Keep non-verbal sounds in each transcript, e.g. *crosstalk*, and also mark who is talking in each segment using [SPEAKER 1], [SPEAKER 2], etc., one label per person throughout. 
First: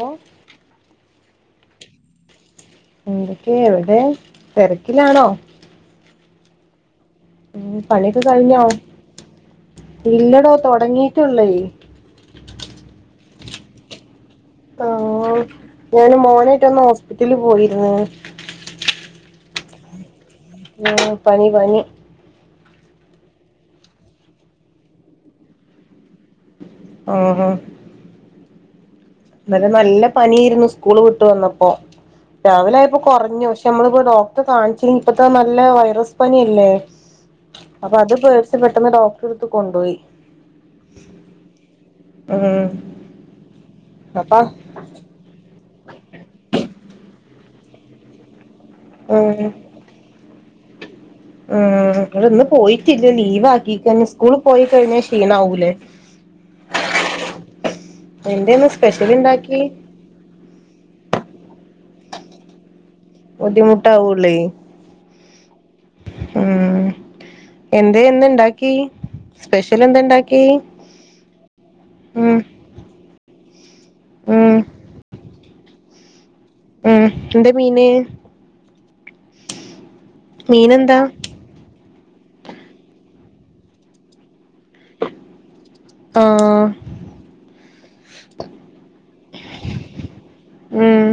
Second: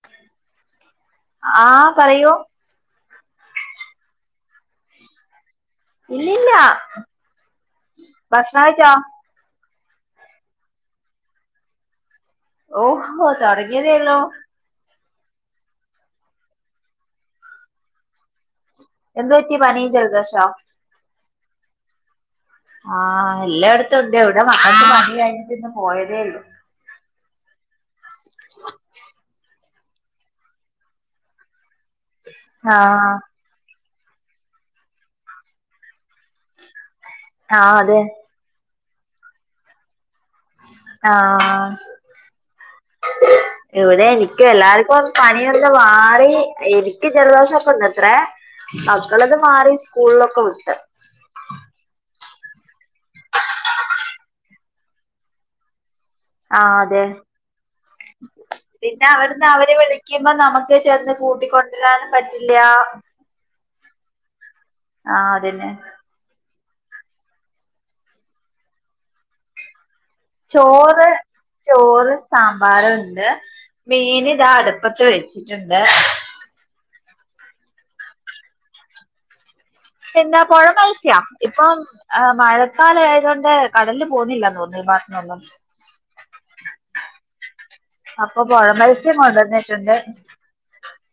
[SPEAKER 1] Law
[SPEAKER 2] ആഹ് പറയോ
[SPEAKER 1] എന്തൊക്കെയാ എവിടെ തിരക്കിലാണോ
[SPEAKER 2] ഇല്ലില്ല
[SPEAKER 1] ഉം പണിയൊക്കെ കഴിഞ്ഞോ
[SPEAKER 2] ഭക്ഷണം കഴിച്ചോ
[SPEAKER 1] ഇല്ലടോ തുടങ്ങീട്ടുള്ളേ
[SPEAKER 2] ഓഹോ തുടങ്ങിതോള്ളോ
[SPEAKER 1] ആഹ് ഞാന് മോനായിട്ടൊന്ന് ഹോസ്പിറ്റലില് പോയിരുന്ന്
[SPEAKER 2] എന്ത് പറ്റി പനിയും ജലദോഷവ
[SPEAKER 1] ഉം പനി പനി
[SPEAKER 2] ആഹ് എല്ലായിടത്തുണ്ട് ഇവിടെ മക്കക്ക് പനി ആയകൊണ്ടിന്ന് പോയതേയില്ല
[SPEAKER 1] ഉം ഹും ന്നലെ നല്ല പനിയാരുന്നു സ്കൂള് വിട്ട് വന്നപ്പോ രാവിലെ ആയപ്പോ
[SPEAKER 2] ആഹ്
[SPEAKER 1] കുറഞ്ഞു പക്ഷ നമ്മളിപ്പോ ഡോക്ടറെ കാണിച്ചേ ഇപ്പത്തെ നല്ല വൈറസ് പനിയല്ലേ
[SPEAKER 2] ആഹ്
[SPEAKER 1] അപ്പൊ
[SPEAKER 2] അതെ
[SPEAKER 1] അതിപ്പോ പെട്ടെന്ന് ഡോക്ടറെടുത്ത് കൊണ്ടോയി.
[SPEAKER 2] ആ
[SPEAKER 1] ഉം
[SPEAKER 2] ഇവിടെ
[SPEAKER 1] അപ്പൊ
[SPEAKER 2] എനിക്കും എല്ലാർക്കു പനിയൊന്ന് മാറി എനിക്ക് ജലദോഷം ഒപ്പണ്ട്ത്രേ മക്കളത്
[SPEAKER 1] ഉം
[SPEAKER 2] മാറി സ്കൂളിലൊക്കെ വിട്ട്
[SPEAKER 1] ഉം ങ്ങളിന്ന് പോയിട്ടില്ല. ലീവ് ആക്കിയേക്കാൻ സ്കൂളി പോയിക്കഴിഞ്ഞാൽ ക്ഷീണാവൂലേ?
[SPEAKER 2] ആ അതെ
[SPEAKER 1] എന്തേന്ന് സ്പെഷ്യൽ
[SPEAKER 2] പിന്നവിടുന്ന്
[SPEAKER 1] ഇണ്ടാക്കി
[SPEAKER 2] അവര് വിളി ക്കുമ്പം നമുക്ക് ചെന്ന് കൂട്ടിക്കൊണ്ടുവരാനും പറ്റില്ല.
[SPEAKER 1] ബുദ്ധിമുട്ടാവൂല്ലേ
[SPEAKER 2] ആഹ് അതന്നെ
[SPEAKER 1] ഉം എന്തേന്നിണ്ടാക്കി സ്പെഷ്യല് എന്തണ്ടാ
[SPEAKER 2] ചോറ് ചോറ്
[SPEAKER 1] ഉം
[SPEAKER 2] സാമ്പാറ് ണ്ട് മീനിതാ
[SPEAKER 1] ഉം
[SPEAKER 2] അടുപ്പത്ത് വെ വച്ചിട്ടുണ്ട്.
[SPEAKER 1] ഉം എന്ത മീന്?
[SPEAKER 2] എന്താ പുഴം
[SPEAKER 1] മീനെന്താ
[SPEAKER 2] മൻസിയാ? ഇപ്പം അ മഴക്കാലം ആയതുകൊണ്ട് കടലില് പോകുന്നില്ലന്ന് തോന്നുന്നു ഈ
[SPEAKER 1] ആഹ്
[SPEAKER 2] *inaudible* അപ്പൊ പുഴമത്സ്യം കൊണ്ടുവന്നിട്ടുണ്ട്.
[SPEAKER 1] ഉം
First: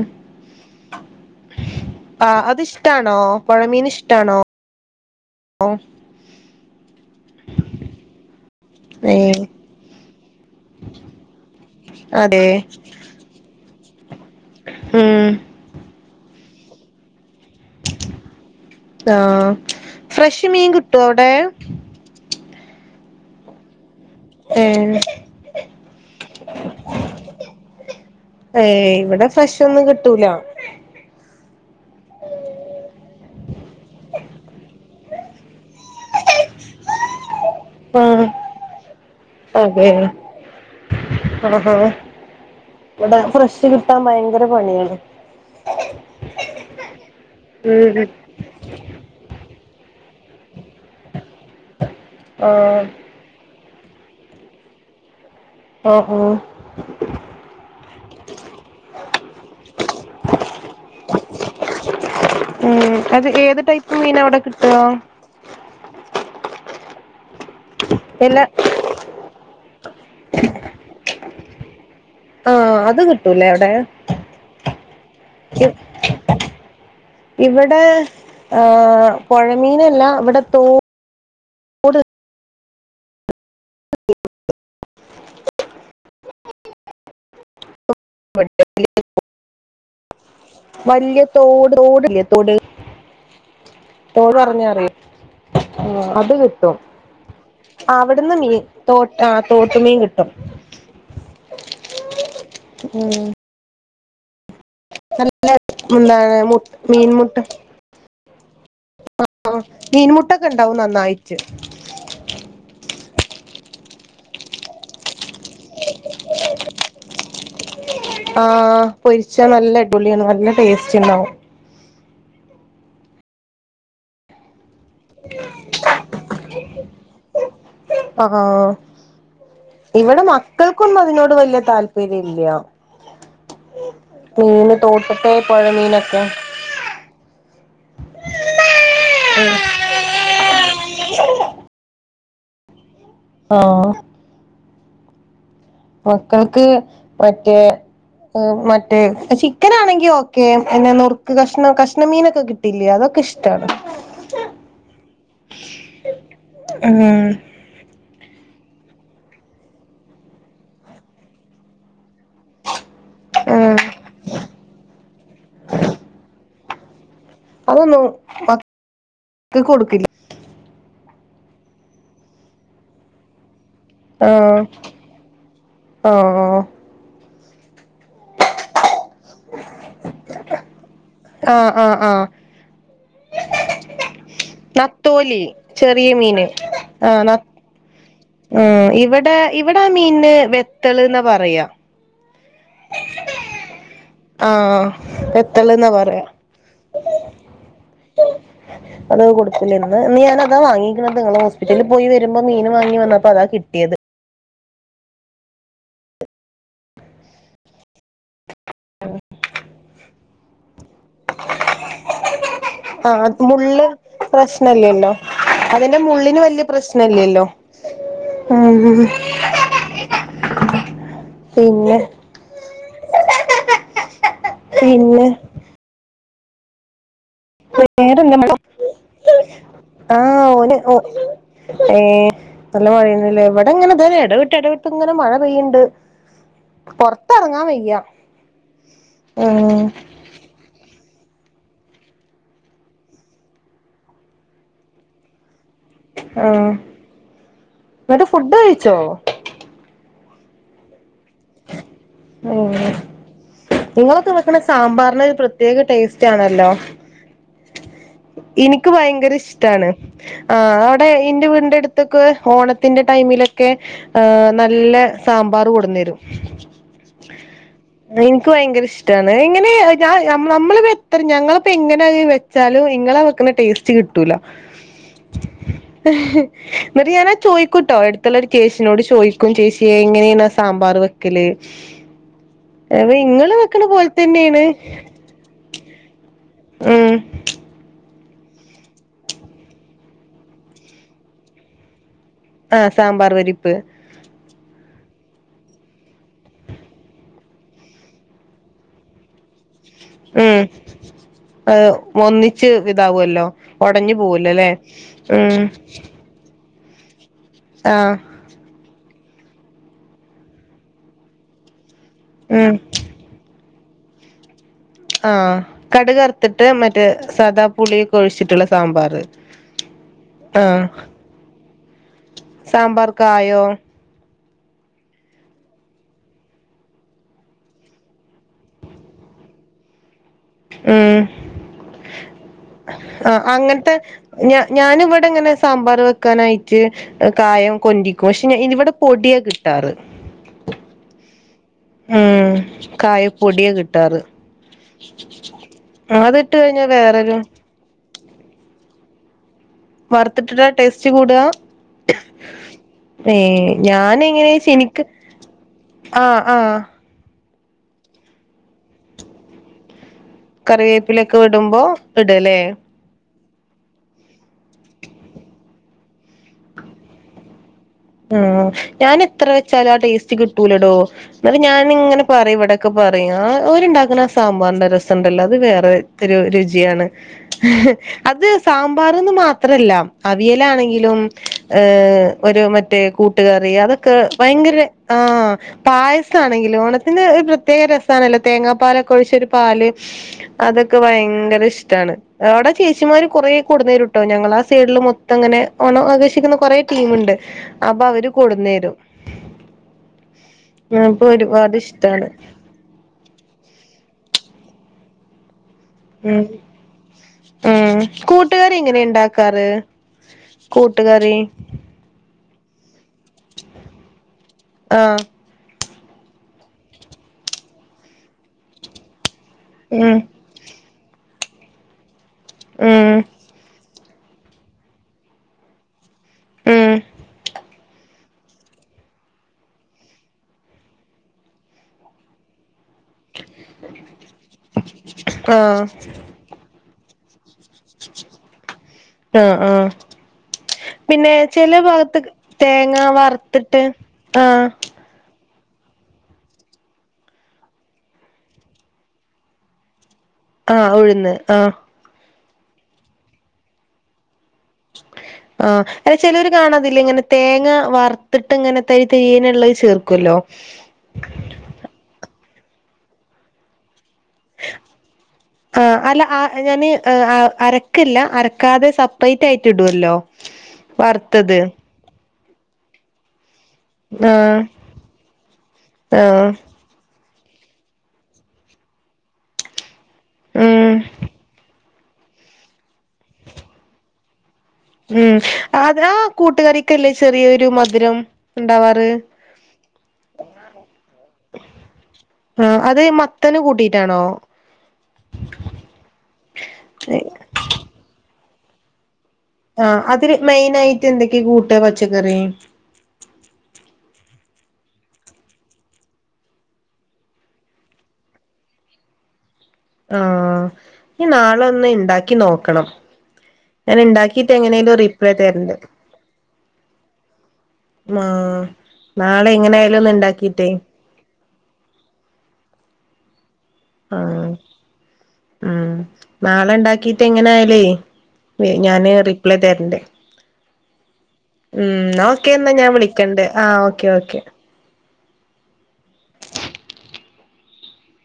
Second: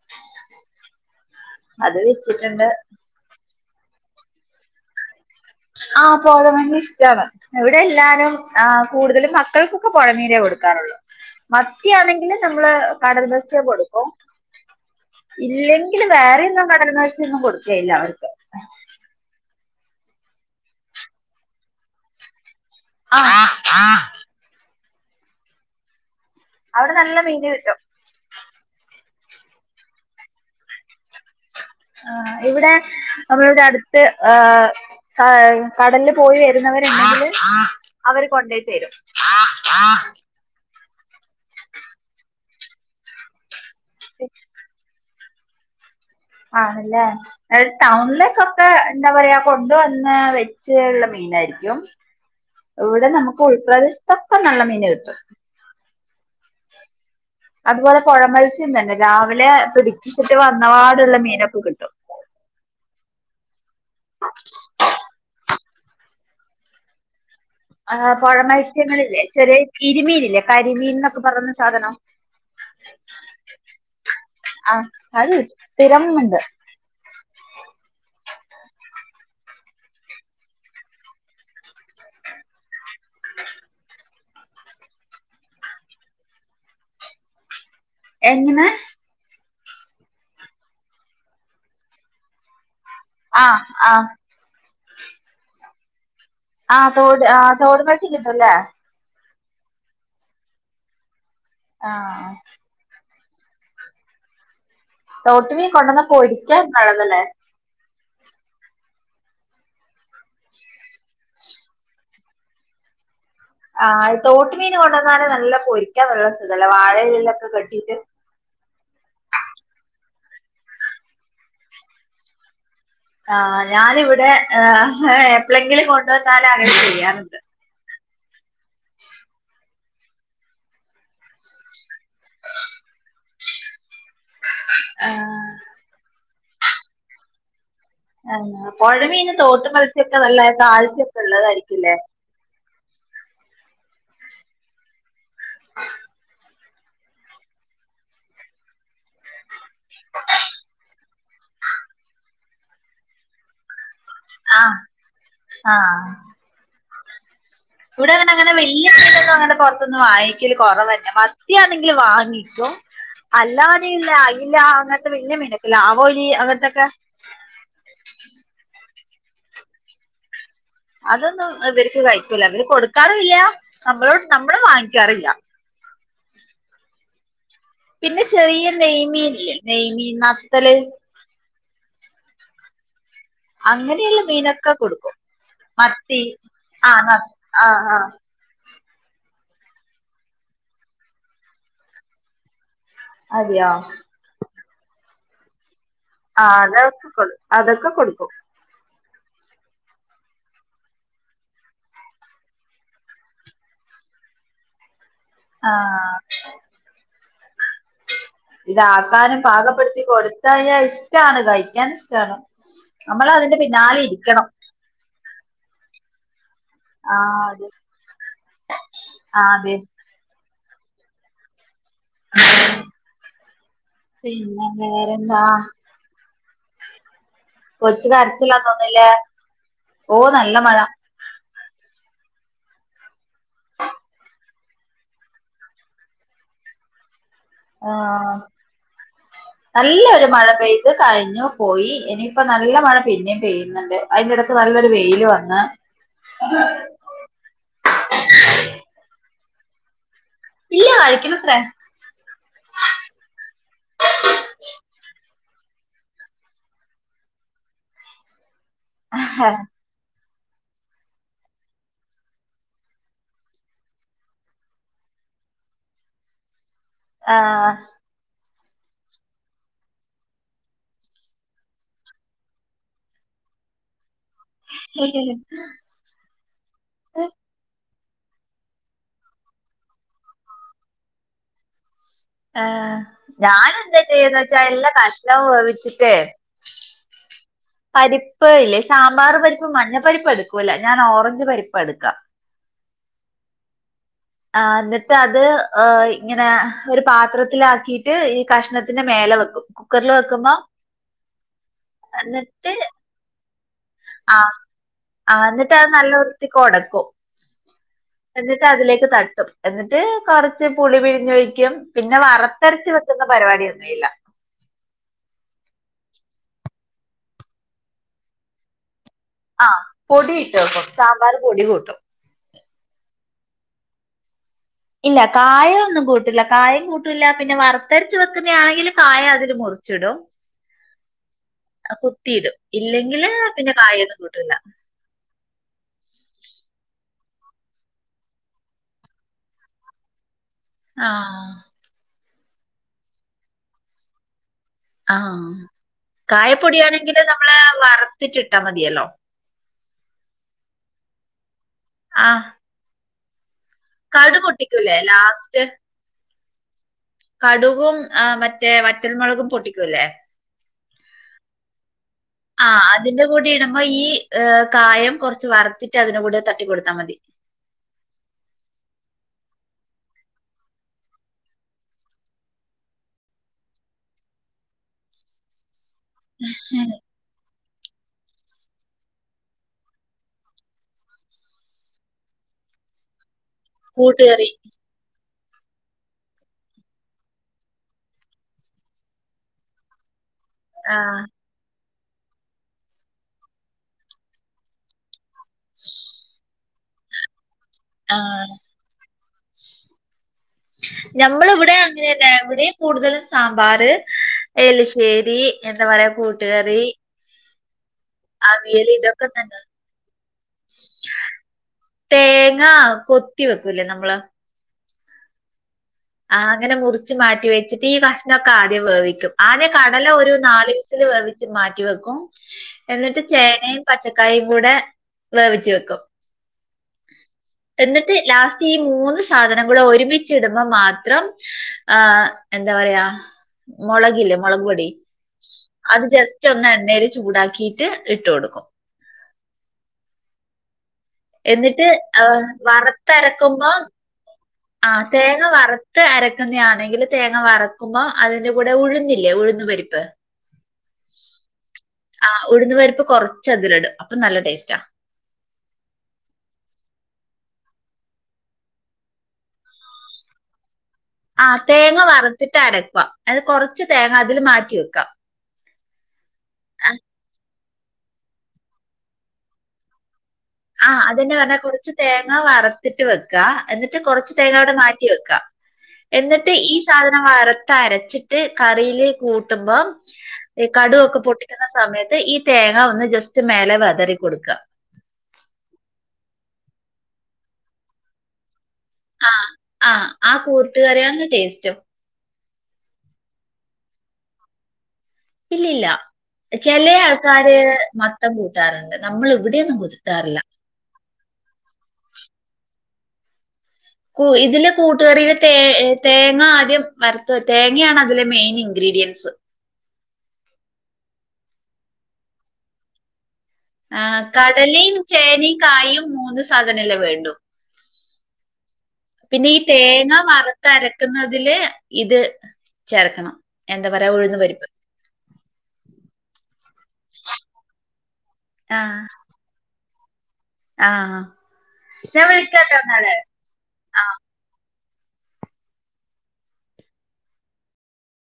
[SPEAKER 2] അത്
[SPEAKER 1] ആ
[SPEAKER 2] വെച്ചിട്ടുണ്ട്
[SPEAKER 1] അതിഷ്ടാണോ? പുഴമീൻ ഇഷ്ടാണോ?
[SPEAKER 2] ആ പുഴമീൻ ഇഷ്ടാണ്. ഇവിടെ എല്ലാരും ആ കൂടുതലും
[SPEAKER 1] ഏഹ്
[SPEAKER 2] മക്കൾക്കൊക്കെ പുഴമീനെ കൊടുക്കാറുള്ളൂ മത്തിയാണെങ്കില്
[SPEAKER 1] അതെ
[SPEAKER 2] നമ്മള് കടൽ മത്സ്യം കൊടുക്കും
[SPEAKER 1] ഉം
[SPEAKER 2] ഇല്ലെ ഇല്ല വേറെയൊന്നും കടലീന്ന് വച്ചൊന്നും കൊടുക്കയില്ല അവർക്ക്
[SPEAKER 1] ആ ഫ്രഷ് മീൻ കിട്ടുവോ അവിടെ?
[SPEAKER 2] ആ
[SPEAKER 1] ഏ
[SPEAKER 2] അവിടെ നല്ല മീന് കിട്ടും
[SPEAKER 1] ഏയ് ഇവിടെ ഫ്രഷ് ഒന്നും കിട്ടൂല?
[SPEAKER 2] ആ ഇവിടെഡാ നമ്മളിവുടടുത്ത് ഹ കടലിൽ പോയി വരുന്നവരെണ്ടെങ്കില്
[SPEAKER 1] ആഹ്
[SPEAKER 2] അവര് കൊണ്ടേയി തരും
[SPEAKER 1] അതെ ആഹഹ ഇവിടെ ഫ്രഷ് കി പ്പം ഭയങ്കരപണിയാണ്.
[SPEAKER 2] ആണല്ലേ അത്
[SPEAKER 1] ഉം
[SPEAKER 2] ടൗണിലേക്കെ ക്കാ എന്താ പറയാ കൊണ്ടുവന്ന് വെച്ചുള്ള മീന് ആയിരിക്കും
[SPEAKER 1] ആഹ്
[SPEAKER 2] ഇവിടെ നമു ഉൾപ്രദേശ്ത്തൊക്ക നല്ല മീന് കിട്ടും
[SPEAKER 1] ഓ ഓ
[SPEAKER 2] അതുപോലെ പുഴമത്സ്യം തന്നെ രാവിലെ പിടിച്ചിച്ചിട്ട് വന്നപാടുള്ള മീനൊക്കെ കിട്ടും
[SPEAKER 1] ഉം അത് ഏത് ടൈപ്പ് മീൻ അവിടെ കിട്ടുവോ?
[SPEAKER 2] ആ് പഴ
[SPEAKER 1] എല്ലാ
[SPEAKER 2] മത്സ്യങ്ങളില്ലേ ചെറിയ കിരിമീനില്ലേ കരിമീൻ എന്നൊക്കെ പറയുന്ന സാധനം.
[SPEAKER 1] ആഹ അത് കിട്ടൂലേ എവിടെ
[SPEAKER 2] ആഹ് അത് സ്ഥിരം ഉണ്ട്
[SPEAKER 1] ഇവിടെ ഹ് പുഴമീനല്ല ഇവിടെ തോ
[SPEAKER 2] എങ്ങനെ
[SPEAKER 1] *unintelligible* വലിയത്തോട് തോട് വല്യത്തോട്
[SPEAKER 2] ആഹ ആഹ
[SPEAKER 1] ഓള് പറ്ഞ്ഞ അറിയും ആഹ് അത് കി
[SPEAKER 2] ആ തോട് ആ തോട് മത്സ്യം കിട്ടുംല്ലേ?
[SPEAKER 1] തോട്ട് ആ തോട്ടുമീൻ കിട്ടും
[SPEAKER 2] ആഹ
[SPEAKER 1] ഉം നല്ല
[SPEAKER 2] തോട്ടുമീ കൊണ്ടുവന്നപ്പോ
[SPEAKER 1] എന്താണ് മു
[SPEAKER 2] ഒരിക്കാൻ നന്നല്ലേ?
[SPEAKER 1] ആ നീൻമുട്ടൊക്കെ ഉണ്ടാവും നന്നായിട്
[SPEAKER 2] ആ തോട്ട്മീൻ കൊണ്ടുവന്നാലെ നല്ല പൊരിക്കാൻ ന്നല്ല സഖംല്ല വാഴളിലൊക്കെ കെട്ടിട്ട്
[SPEAKER 1] ആ പൊരിച്ചാ നല്ല ഇടിപൊളിയാണ് നല്ല ടേസ്റ്റ് ഉണ്ടാവും.
[SPEAKER 2] ആ് ഞാനിവിടെ എപ്പോഴെങ്കിലും കൊണ്ടുവന്നാലും അങ്ങനെ ചെയ്യാറുണ്ട്.
[SPEAKER 1] ആഹാ ഇവിടെ മക്കൾക്കൊന്നും അതിനോട് വല്ല്യ താൽ പര്യല്ല മീന് തോട്ടട്ടെ പൊഴ മീനൊക്കെ.
[SPEAKER 2] ആഹ് പൊഴമീൻ തോട്ട് മത്സ്യക്കെ നല്ല കാൽസ്യംക്കെ ഉള്ളതായിരിക്കുല്ലേ.
[SPEAKER 1] ആഹ്.
[SPEAKER 2] *inaudible*
[SPEAKER 1] മക്കൾക്ക് മറ്റേ. അ് മറ്റേ ചിക്കനാണെങ്കി ഓക്കെ എന്നെ നുർ ക്ക് കഷ്ണ കഷ്ണമീനൊക്കെ കിട്ടിലേ അതൊക്കെ ഇഷ്ടാണ്.
[SPEAKER 2] ആഹ് ആഹ്.
[SPEAKER 1] ഉം.
[SPEAKER 2] ഇവിടെ അങ്ങനങ്ങനെ വല്ല്യ *unintelligible* ത്തൊന്നു അങ്ങട് പൊത്ത്ന്ന് വാങ്ങിക്കല് കൊറവെന്നെ മത്തിയാണെങ്കില് വാങ്ങികും.
[SPEAKER 1] ഉം
[SPEAKER 2] അല്ലാതീല്ല അയ്ല അങ്ങൻത്തെ വല്ല്യ മീനൊക്കല്ല ആവോലി അങ്ങൻത്തൊക്കെ.
[SPEAKER 1] അതൊന്നും അത് കൊട്ക്കില്ല
[SPEAKER 2] അതൊന്നും ഇവര്ക്ക് കഴിക്കൂല ഇവര് കൊടുക്കാറില്ല നമ്മളോട് നമ്മള്
[SPEAKER 1] ആഹ്
[SPEAKER 2] വാങ്ങിക്ക്യാറില്ല.
[SPEAKER 1] ആഹ്.
[SPEAKER 2] പിന്നെ ചെറിയ നെയ്മീൻല്ലെ നെയ്മീ നത്തല്.
[SPEAKER 1] ആഹ് ആഹ് ആഹ്.
[SPEAKER 2] അങ്ങനെയുള്ള മീനൊക്കെ കൊടുക്കും
[SPEAKER 1] നത്തോലി ചെറിയ
[SPEAKER 2] മത്തി
[SPEAKER 1] മീന്
[SPEAKER 2] ആ ആ ആഹ്.
[SPEAKER 1] ഉം ഇവിടെ ഇവിടൊ മീൻന് വെത്തള് ന്നാ പറയാ.
[SPEAKER 2] അതെയോ.
[SPEAKER 1] ആഹ് ആ വെത്തള് ന്നാ പറയാ.
[SPEAKER 2] ആഹ് അതൊക്കെ അതൊക്കെ കൊടുക്കും.
[SPEAKER 1] അത് കൊടുത്തില്ലന്ന് ന്ന്ഞാനതാ വാങ്ങിക്കണത് ങ്ങള് ഹോസ്പിറ്റൽല് പോയി വരുമ്പം മീന് വാങ്ങി വന്നപ്പതാ കിട്ട്യത്.
[SPEAKER 2] ആഹ്. ഇതാക്കാനും പാകപ്പെടുത്തി കൊടുത്തയ്ഞ ഇഷ്ടാണ് കഴിക്ക്യാൻ ഇഷ്ടാണ്. നമ്മളതിന്റെ പിന്നാലെ ഇരിക്കണം.
[SPEAKER 1] ണല്ലല്ലോ അതിന്റെ മുള്ളിന് വല്ല്യ.
[SPEAKER 2] ആ
[SPEAKER 1] പ്രശ്നല്ലല്ലോ
[SPEAKER 2] അതെ
[SPEAKER 1] ഉം.
[SPEAKER 2] ആ അതെ
[SPEAKER 1] പിന്നെ.
[SPEAKER 2] പിന്നെ
[SPEAKER 1] പിന്നെ
[SPEAKER 2] വേറെന്താ. കൊച്ച്
[SPEAKER 1] വേറെന്താ മഴ
[SPEAKER 2] കര്ച്ചില്ലാ തോന്നില്ലേ ഓ
[SPEAKER 1] ആഹ്
[SPEAKER 2] നല്ല
[SPEAKER 1] ഓന്
[SPEAKER 2] മഴ.
[SPEAKER 1] ഓ ഏഹ് നല്ല മഴേണ് ലേ വടെങ്ങനെ ത എടവി ട്ടെടവിട്ട്ങ്ങനെ മഴ പെയ്യണ്ട് പൊർ ത്തെർങ്ങാ
[SPEAKER 2] ആ
[SPEAKER 1] വയ്യ ഉം.
[SPEAKER 2] നല്ലൊരു മഴ പെയ്ത് കഴിഞ്ഞു പോയി ഇനിയിപ്പോ നല്ല മഴ പിന്നെം പെയ്യുന്ന്ണ്ട് അതിന്റെടു ട്ട് നല്ലൊരു വെയില് വന്ന്.
[SPEAKER 1] ആഹ് ന്നട്ട് ഫുഡ് കഴിച്ചോ.
[SPEAKER 2] ഇല്ല കഴിക്കണത്രേ.
[SPEAKER 1] ഉം. ഇങ്ങളൊക്കെ വെക്കണ സാമ്പാർന് ഒരു പ്രത്യേക ടേസ്റ്റാണല്ലോ. ഇനിക്ക് ഭയങ്കരഷ്ടാണ്. ആഹ് ആടെ ഇന്റെ വീടിന്റെട്ത്തൊക്കെ ഓണത്തിന്റെ ടൈമിലൊക്കെ. ഏഹ് നല്ല സാമ്പാറ് കൊടുന്നരും.
[SPEAKER 2] ആഹ്.
[SPEAKER 1] വെ എൻക്ക് ഭയങ്കര ഇഷ്ടാണ് എങ്ങനെ ഞ നമ്മ നമ്മളിപ്പത്ര ഞങ്ങളപ്പ എങ്ങനെവ് വെ ച്ചാലു ഇങ്ങള വെക്ക്ണ ടേസ്റ്റ് കിട്ടൂല.
[SPEAKER 2] *unintelligible*
[SPEAKER 1] ഇഹ്. ന്നട്ട് ഞാനാ ചോയ്ക്കൂട്ടോ എട്ത്ത്ള്ളരു ചേച്ചിനോട് ചോയിക്കും ചേച്ചിയേ എങ്ങനെയാണ് സാമ്പാറ് വെക്കല്.
[SPEAKER 2] ആഹ്
[SPEAKER 1] അപ്പൊ ഇങ്ങള് വെക്കണ
[SPEAKER 2] ഞാനെന്താ
[SPEAKER 1] പോലെ
[SPEAKER 2] ചെയ്യന്ന് വെച്ചാ
[SPEAKER 1] തന്നെയാണ്
[SPEAKER 2] എല്ലാ കഷ്ണവും വേവിച്ചിട്ടേ.
[SPEAKER 1] ഉം
[SPEAKER 2] പരിപ്പ് ഇല്ലേ സാമ്പാർ പരിപ്പും മഞ്ഞപ്പരിപ്പ് എടുക്കൂല്ല ഞാൻ ഓറഞ്ച് പരിപ്പാ എടുക്കാ
[SPEAKER 1] ആഹ് സാമ്പാറ് പരിപ്പ്
[SPEAKER 2] ആ എന്നിട്ട് അത് ഇങ്ങനെ ഒരു പാത്രത്തിലാക്കിട്ട് ഈ കഷ്ണത്തിന്റെ മേല വെക്കും കുക്കറിൽ വെക്കുമ്പോ
[SPEAKER 1] ഉം ആ ഒന്നി ച്ച്
[SPEAKER 2] എന്നിട്ട്
[SPEAKER 1] ഇതാവല്ലോ ഒടഞ്ഞു
[SPEAKER 2] ആ
[SPEAKER 1] പോവൂലല്ലേ ഉം
[SPEAKER 2] ത്തി കൊടക്കും
[SPEAKER 1] ആഹ്
[SPEAKER 2] എന്നിട്ട് അതിലേക്ക് തട്ടും എന്നിട്ട് കൊറച്ച് പുളി പിഴിഞ്ഞൊഴിക്കും പിന്ന
[SPEAKER 1] ഉം
[SPEAKER 2] വറ്ത്തരച്ച് വെക്കുന്ന പരുവാടിയൊന്നു ഇല്ല
[SPEAKER 1] ആഹ് കടുകറുത്തിട്ട് മറ്റേ സാദാ പുളിയക്കൊഴിച്ചിട്ടുള്ള സാമ്പാറ്
[SPEAKER 2] ആഹ് പൊടി ഇട്ട് വെക്കും സാമ്പാറ് പൊടി കൂട്ടും
[SPEAKER 1] സാംമ്പാർക്കായോ
[SPEAKER 2] ഇല്ല കായം ഒന്നു കൂട്ടില്ല കായം കൂട്ടൂല്ല പിന്ന വറ്ത്തരച്ച് വെക്കുന്ന ആണെങ്കില് കായം അതിൽ മുർ ച്ചിടും
[SPEAKER 1] ഉം
[SPEAKER 2] ഇല്ലെങ്കില്
[SPEAKER 1] ആ
[SPEAKER 2] പിന്നെ
[SPEAKER 1] അങ്ങൻത്ത
[SPEAKER 2] കായൊന്നും കൂട്ടൂല്ല.
[SPEAKER 1] ഞാനും ഇവിടങ്ങന സാംമ്പാറ് വെക്കാനായിട്ട് കായം കൊണ്ടിക്കോക്ഷ്നെ ഇതിവിട പൊടിയാ കിട്ടാറ്
[SPEAKER 2] ആഹ്
[SPEAKER 1] ഉം കായ പൊടിയ കിട്ടാറ്
[SPEAKER 2] ആഹ് കായ
[SPEAKER 1] അതിട്ട് കഴിഞ്ഞാ
[SPEAKER 2] പ്പൊടിയാണെങ്കില്
[SPEAKER 1] വേറൊരു
[SPEAKER 2] നമ്മള് വറുത്തിട്ട് ഇട്ടാ മതിയല്ലോ
[SPEAKER 1] വറുത്തിട്ടിട്ട ടേസ്റ്റ് കൂടുക
[SPEAKER 2] ആഹ്
[SPEAKER 1] ഏ ഞാൻ
[SPEAKER 2] കടു
[SPEAKER 1] ഇങ്ങനെ
[SPEAKER 2] പൊട്ടിക്കൂലേ
[SPEAKER 1] ശെനിക്ക്
[SPEAKER 2] ലാസ്റ്റ്
[SPEAKER 1] ആഹ് ആഹ്
[SPEAKER 2] കടുകും ആ മറ്റേ വറ്റൽമൊളകും പൊട്ടിക്കൂലെ
[SPEAKER 1] കറിവേപ്പിലക്കെ ഇടുംമ്പോ ഇടൂലെ
[SPEAKER 2] ഇതിന്റെ കൂടി ഇടുമ്പോ ഈഹ് കായം കൊർച്ച് വറുത്തിട്ട് അതിന്റെ കൂടെ തട്ടി കൊടുത്താ മതി
[SPEAKER 1] ഉം ഞാൻ എത്ര വെച്ചാലും ആ ടേസ്റ്റ് കിട്ടൂലടോ അത് ഞാനിങ്ങനെ പറയും ഇവിടക്കെ പറയും ഓര്ണ്ടാക്കണ സാമ്പാറിന്റെ രസംണ്ടല്ലോ അത് വേറെ ത്തൊരു രുചിയാണ് അത് സാംമ്പാറ്ന്ന് മാത്രല്ല അവിയലാണെങ്കിലും ഹ് ഒരു മറ്റ് റ്റേ കൂട്ടുകറി അതൊക്കെ
[SPEAKER 2] കൂട്ടുകറി
[SPEAKER 1] ഭയങ്കര ആഹ് പായസാണെങ്കിലും ഓണത്തിന് ഒരു പ്രത്യേക രസാണല്ലോ തേങ്ങാ പാലൊക്കെ ഒഴിച്ചൊരു പാല് അതൊക്കെ
[SPEAKER 2] ആഹ്
[SPEAKER 1] ഭയങ്കര ഇഷ്ടാണ് അവിടെ ചേച്ചിമാര് കൊറേ കൊടുന്നേരൂട്ടോ ഞങ്ങളാ സൈഡില് മൊത്തം അങ്ങനെ ഓണം ആഘോഷിക്കുന്ന കൊറേ ടീമുണ്ട് അപ്പൊ അവര്
[SPEAKER 2] ആഹ്
[SPEAKER 1] കൊടുന്നേരും അപ്പൊ
[SPEAKER 2] ഞമ്മളു
[SPEAKER 1] ഒരുപാട്
[SPEAKER 2] ഇവിടെ
[SPEAKER 1] ഇഷ്ടാണ്
[SPEAKER 2] അങ്ങനയന്നെ ഇവിടെയും കൂടുതലും സാമ്പാറ് എള്ശേരി എന്താ പറയാ
[SPEAKER 1] ഉം
[SPEAKER 2] കൂട്ടുകറി
[SPEAKER 1] ഉം കൂട്ടുകറി
[SPEAKER 2] അവിയല്
[SPEAKER 1] എങ്ങനെയാ
[SPEAKER 2] ഇതൊക്കെ തന്നെ
[SPEAKER 1] ഇണ്ടാക്കാറ് കൂട്ടുകറി
[SPEAKER 2] തേങ്ങാ കൊത്തി വെക്കൂല്ലേ നമ്മള്
[SPEAKER 1] ആഹ്
[SPEAKER 2] ആ അങ്ങനെ മുറിച്ച് മാറ്റി വെച്ചിട്ട് ഈ കഷ്ണൊക്ക ആദ്യം വേവിക്കും ആദ്യം കടല
[SPEAKER 1] ഉം
[SPEAKER 2] ഒരു നാല് വിസ് ത്തില് വേവിച്ച് മാറ്റി വെക്കും
[SPEAKER 1] ഉം
[SPEAKER 2] എന്നിട്ട് ചേനയും പച്ച ക്കായും കൂടെ വേവിച്ച് വെക്കും
[SPEAKER 1] ഉം
[SPEAKER 2] എന്നിട്ട് ലാസ്റ്റ് ഈ മൂന്ന് സാധനം കൂടെ ഒരുമിച്ച് ഇടുംമ്പ മാ ത്രം ആ എന്താ പറയാ മൊളഗില്ലേ മൊളക് പൊടി
[SPEAKER 1] ആഹ്
[SPEAKER 2] അത് ജസ് റ്റൊന്ന് എണ്ണേല് ചൂടാക്കീട്ട് ഇട്ട് കൊടുക്കും
[SPEAKER 1] ആ ആ പിന്നെ ചെല
[SPEAKER 2] എന്നിട്ട്
[SPEAKER 1] ഭാഗത്ത്
[SPEAKER 2] ഏഹ്
[SPEAKER 1] തേങ്ങ വറുത്തിട്ട് ആഹ്
[SPEAKER 2] ആഹ് തേങ്ങ വറുത്ത് അരക്കുന്നെ ആണെങ്കിൽ തേങ്ങ വറക്കുമ്പോ അതിന്റെ കൂടെ ഉഴുന്നില്ലേ ഉഴന്ന് പരിപ്പ്
[SPEAKER 1] ആഹ് ഉഴുന്ന് ആഹ്
[SPEAKER 2] ആ ഉഴുന്ന് പരിപ്പ് കൊറച്ച് അതിലിടും അപ്പൊ നല്ല ടേസ്റ്റാ
[SPEAKER 1] *unintelligible* ആഹ് അല്ല ചെലവര് കാണതില്ലേ ഇങ്ങനെ തേങ്ങ വറുത്തിട്ട് ഇങ്ങനെ തരി തരിയേനള്ളത് ചേർക്കുവല്ലോ *inaudible*
[SPEAKER 2] ആഹ് തേങ്ങ വറുത്തിട്ട് അരക്കുവാ അത് കൊറച്ച് തേങ്ങ അതില് മാറ്റി വെക്കാം
[SPEAKER 1] ആഹ് അല്ല ആ ഞാന് അ ആ അരക്കില്ല അരക്കാതെ സപ്പറേറ്റ് ആയിട്ട് ഇടുവല്ലോ
[SPEAKER 2] ആഹ് അതന്നെ പറഞ്ഞാ
[SPEAKER 1] വറുത്തത്
[SPEAKER 2] കുറച്ച് തേങ്ങ വറുത്തിട്ട് വെക്കാ അന്ന് ട്ട് കൊറച്ച് തേങ്ങ
[SPEAKER 1] ആഹ്
[SPEAKER 2] അവിടെ മാറ്റി വെക്കാ
[SPEAKER 1] ആഹ്
[SPEAKER 2] എന്നിട്ട് ഈ സാധനം വറുത്തരച്ചിട്ട് കറിയില് കൂട്ടുമ്പം ഈ
[SPEAKER 1] ഉം
[SPEAKER 2] കടുവൊക്കെ പൊട്ടിക്കുന്ന സമയത്ത് ഈ തേങ്ങ ഒന്ന് ജസ്റ്റ് മേലെ വെതറി കൊടുക്ക
[SPEAKER 1] ഉം അതാ കൂട്ടുകറിക്കല്ലേ ചെറിയൊരു മധുരം ണ്ടാവാ
[SPEAKER 2] ആഹ് ആഹ് ആ കൂട്ട് കറിയാണ് ടേസ്റ്റും
[SPEAKER 1] ആഹ് അത് മത്തന് കൂട്ടിട്ടാണോ?
[SPEAKER 2] ഇല്ലില്ല ചെലേ ആൾക്കാര് മത്തൻ കൂട്ടാറുണ്ട് നമ്മൾ ഇവിട്
[SPEAKER 1] ആഹ് അതില് മെയിനായിട്ട് എന്തൊക്കെയ കൂട്ട പച്ചക്കറി?
[SPEAKER 2] കൂ ഇതില് കൂട്ടുകറിയില് തേ തേങ്ങ ആദ്യം വറത്ത് തേങ്ങയാണ് അതിലെ മെയിൻ ഇൻഗ്രീഡിയൻസ്
[SPEAKER 1] ആഹ് ഈ നാളെ ഒന്ന് ഇണ്ടാക്കി നോക്കണം ഞാൻ
[SPEAKER 2] ആഹ്
[SPEAKER 1] ഇണ്ടാക്കിട്ട്
[SPEAKER 2] കടലേം,
[SPEAKER 1] എങ്ങനെലും റിപ്ലൈ
[SPEAKER 2] ചേനേം,
[SPEAKER 1] തരണ്ട്
[SPEAKER 2] കായും മൂന്ന് സാധനല്ലേ വേണ്ടു?
[SPEAKER 1] മാ നാളെ എങ്ങനെ ആയാലും ഒന്ന് ഉണ്ടാക്കിട്ടേ
[SPEAKER 2] വെക്കുന്നതില് ഇത് ചേർക്കണം എന്താ പറയാ
[SPEAKER 1] ആഹ്
[SPEAKER 2] ഉഴുന്ന് പരിപ്പ്.
[SPEAKER 1] ആഹ് നാളെ ഉണ്ടാക്കിയിട്ട് എങ്ങനായാലുവേ വേ
[SPEAKER 2] ആഹ്
[SPEAKER 1] ഞാന് റിപ്ലൈ തരണ്ട്
[SPEAKER 2] ആഹ്
[SPEAKER 1] ഉം ന്നാ
[SPEAKER 2] ഞാൻ
[SPEAKER 1] ഓക്കേ അന്നാ
[SPEAKER 2] വിളിക്കാട്ടോ
[SPEAKER 1] ഞാൻ
[SPEAKER 2] ഇന്നാള്.
[SPEAKER 1] വിളിക്കണ്ട് ആ ഓക്കേ ഓക്കേ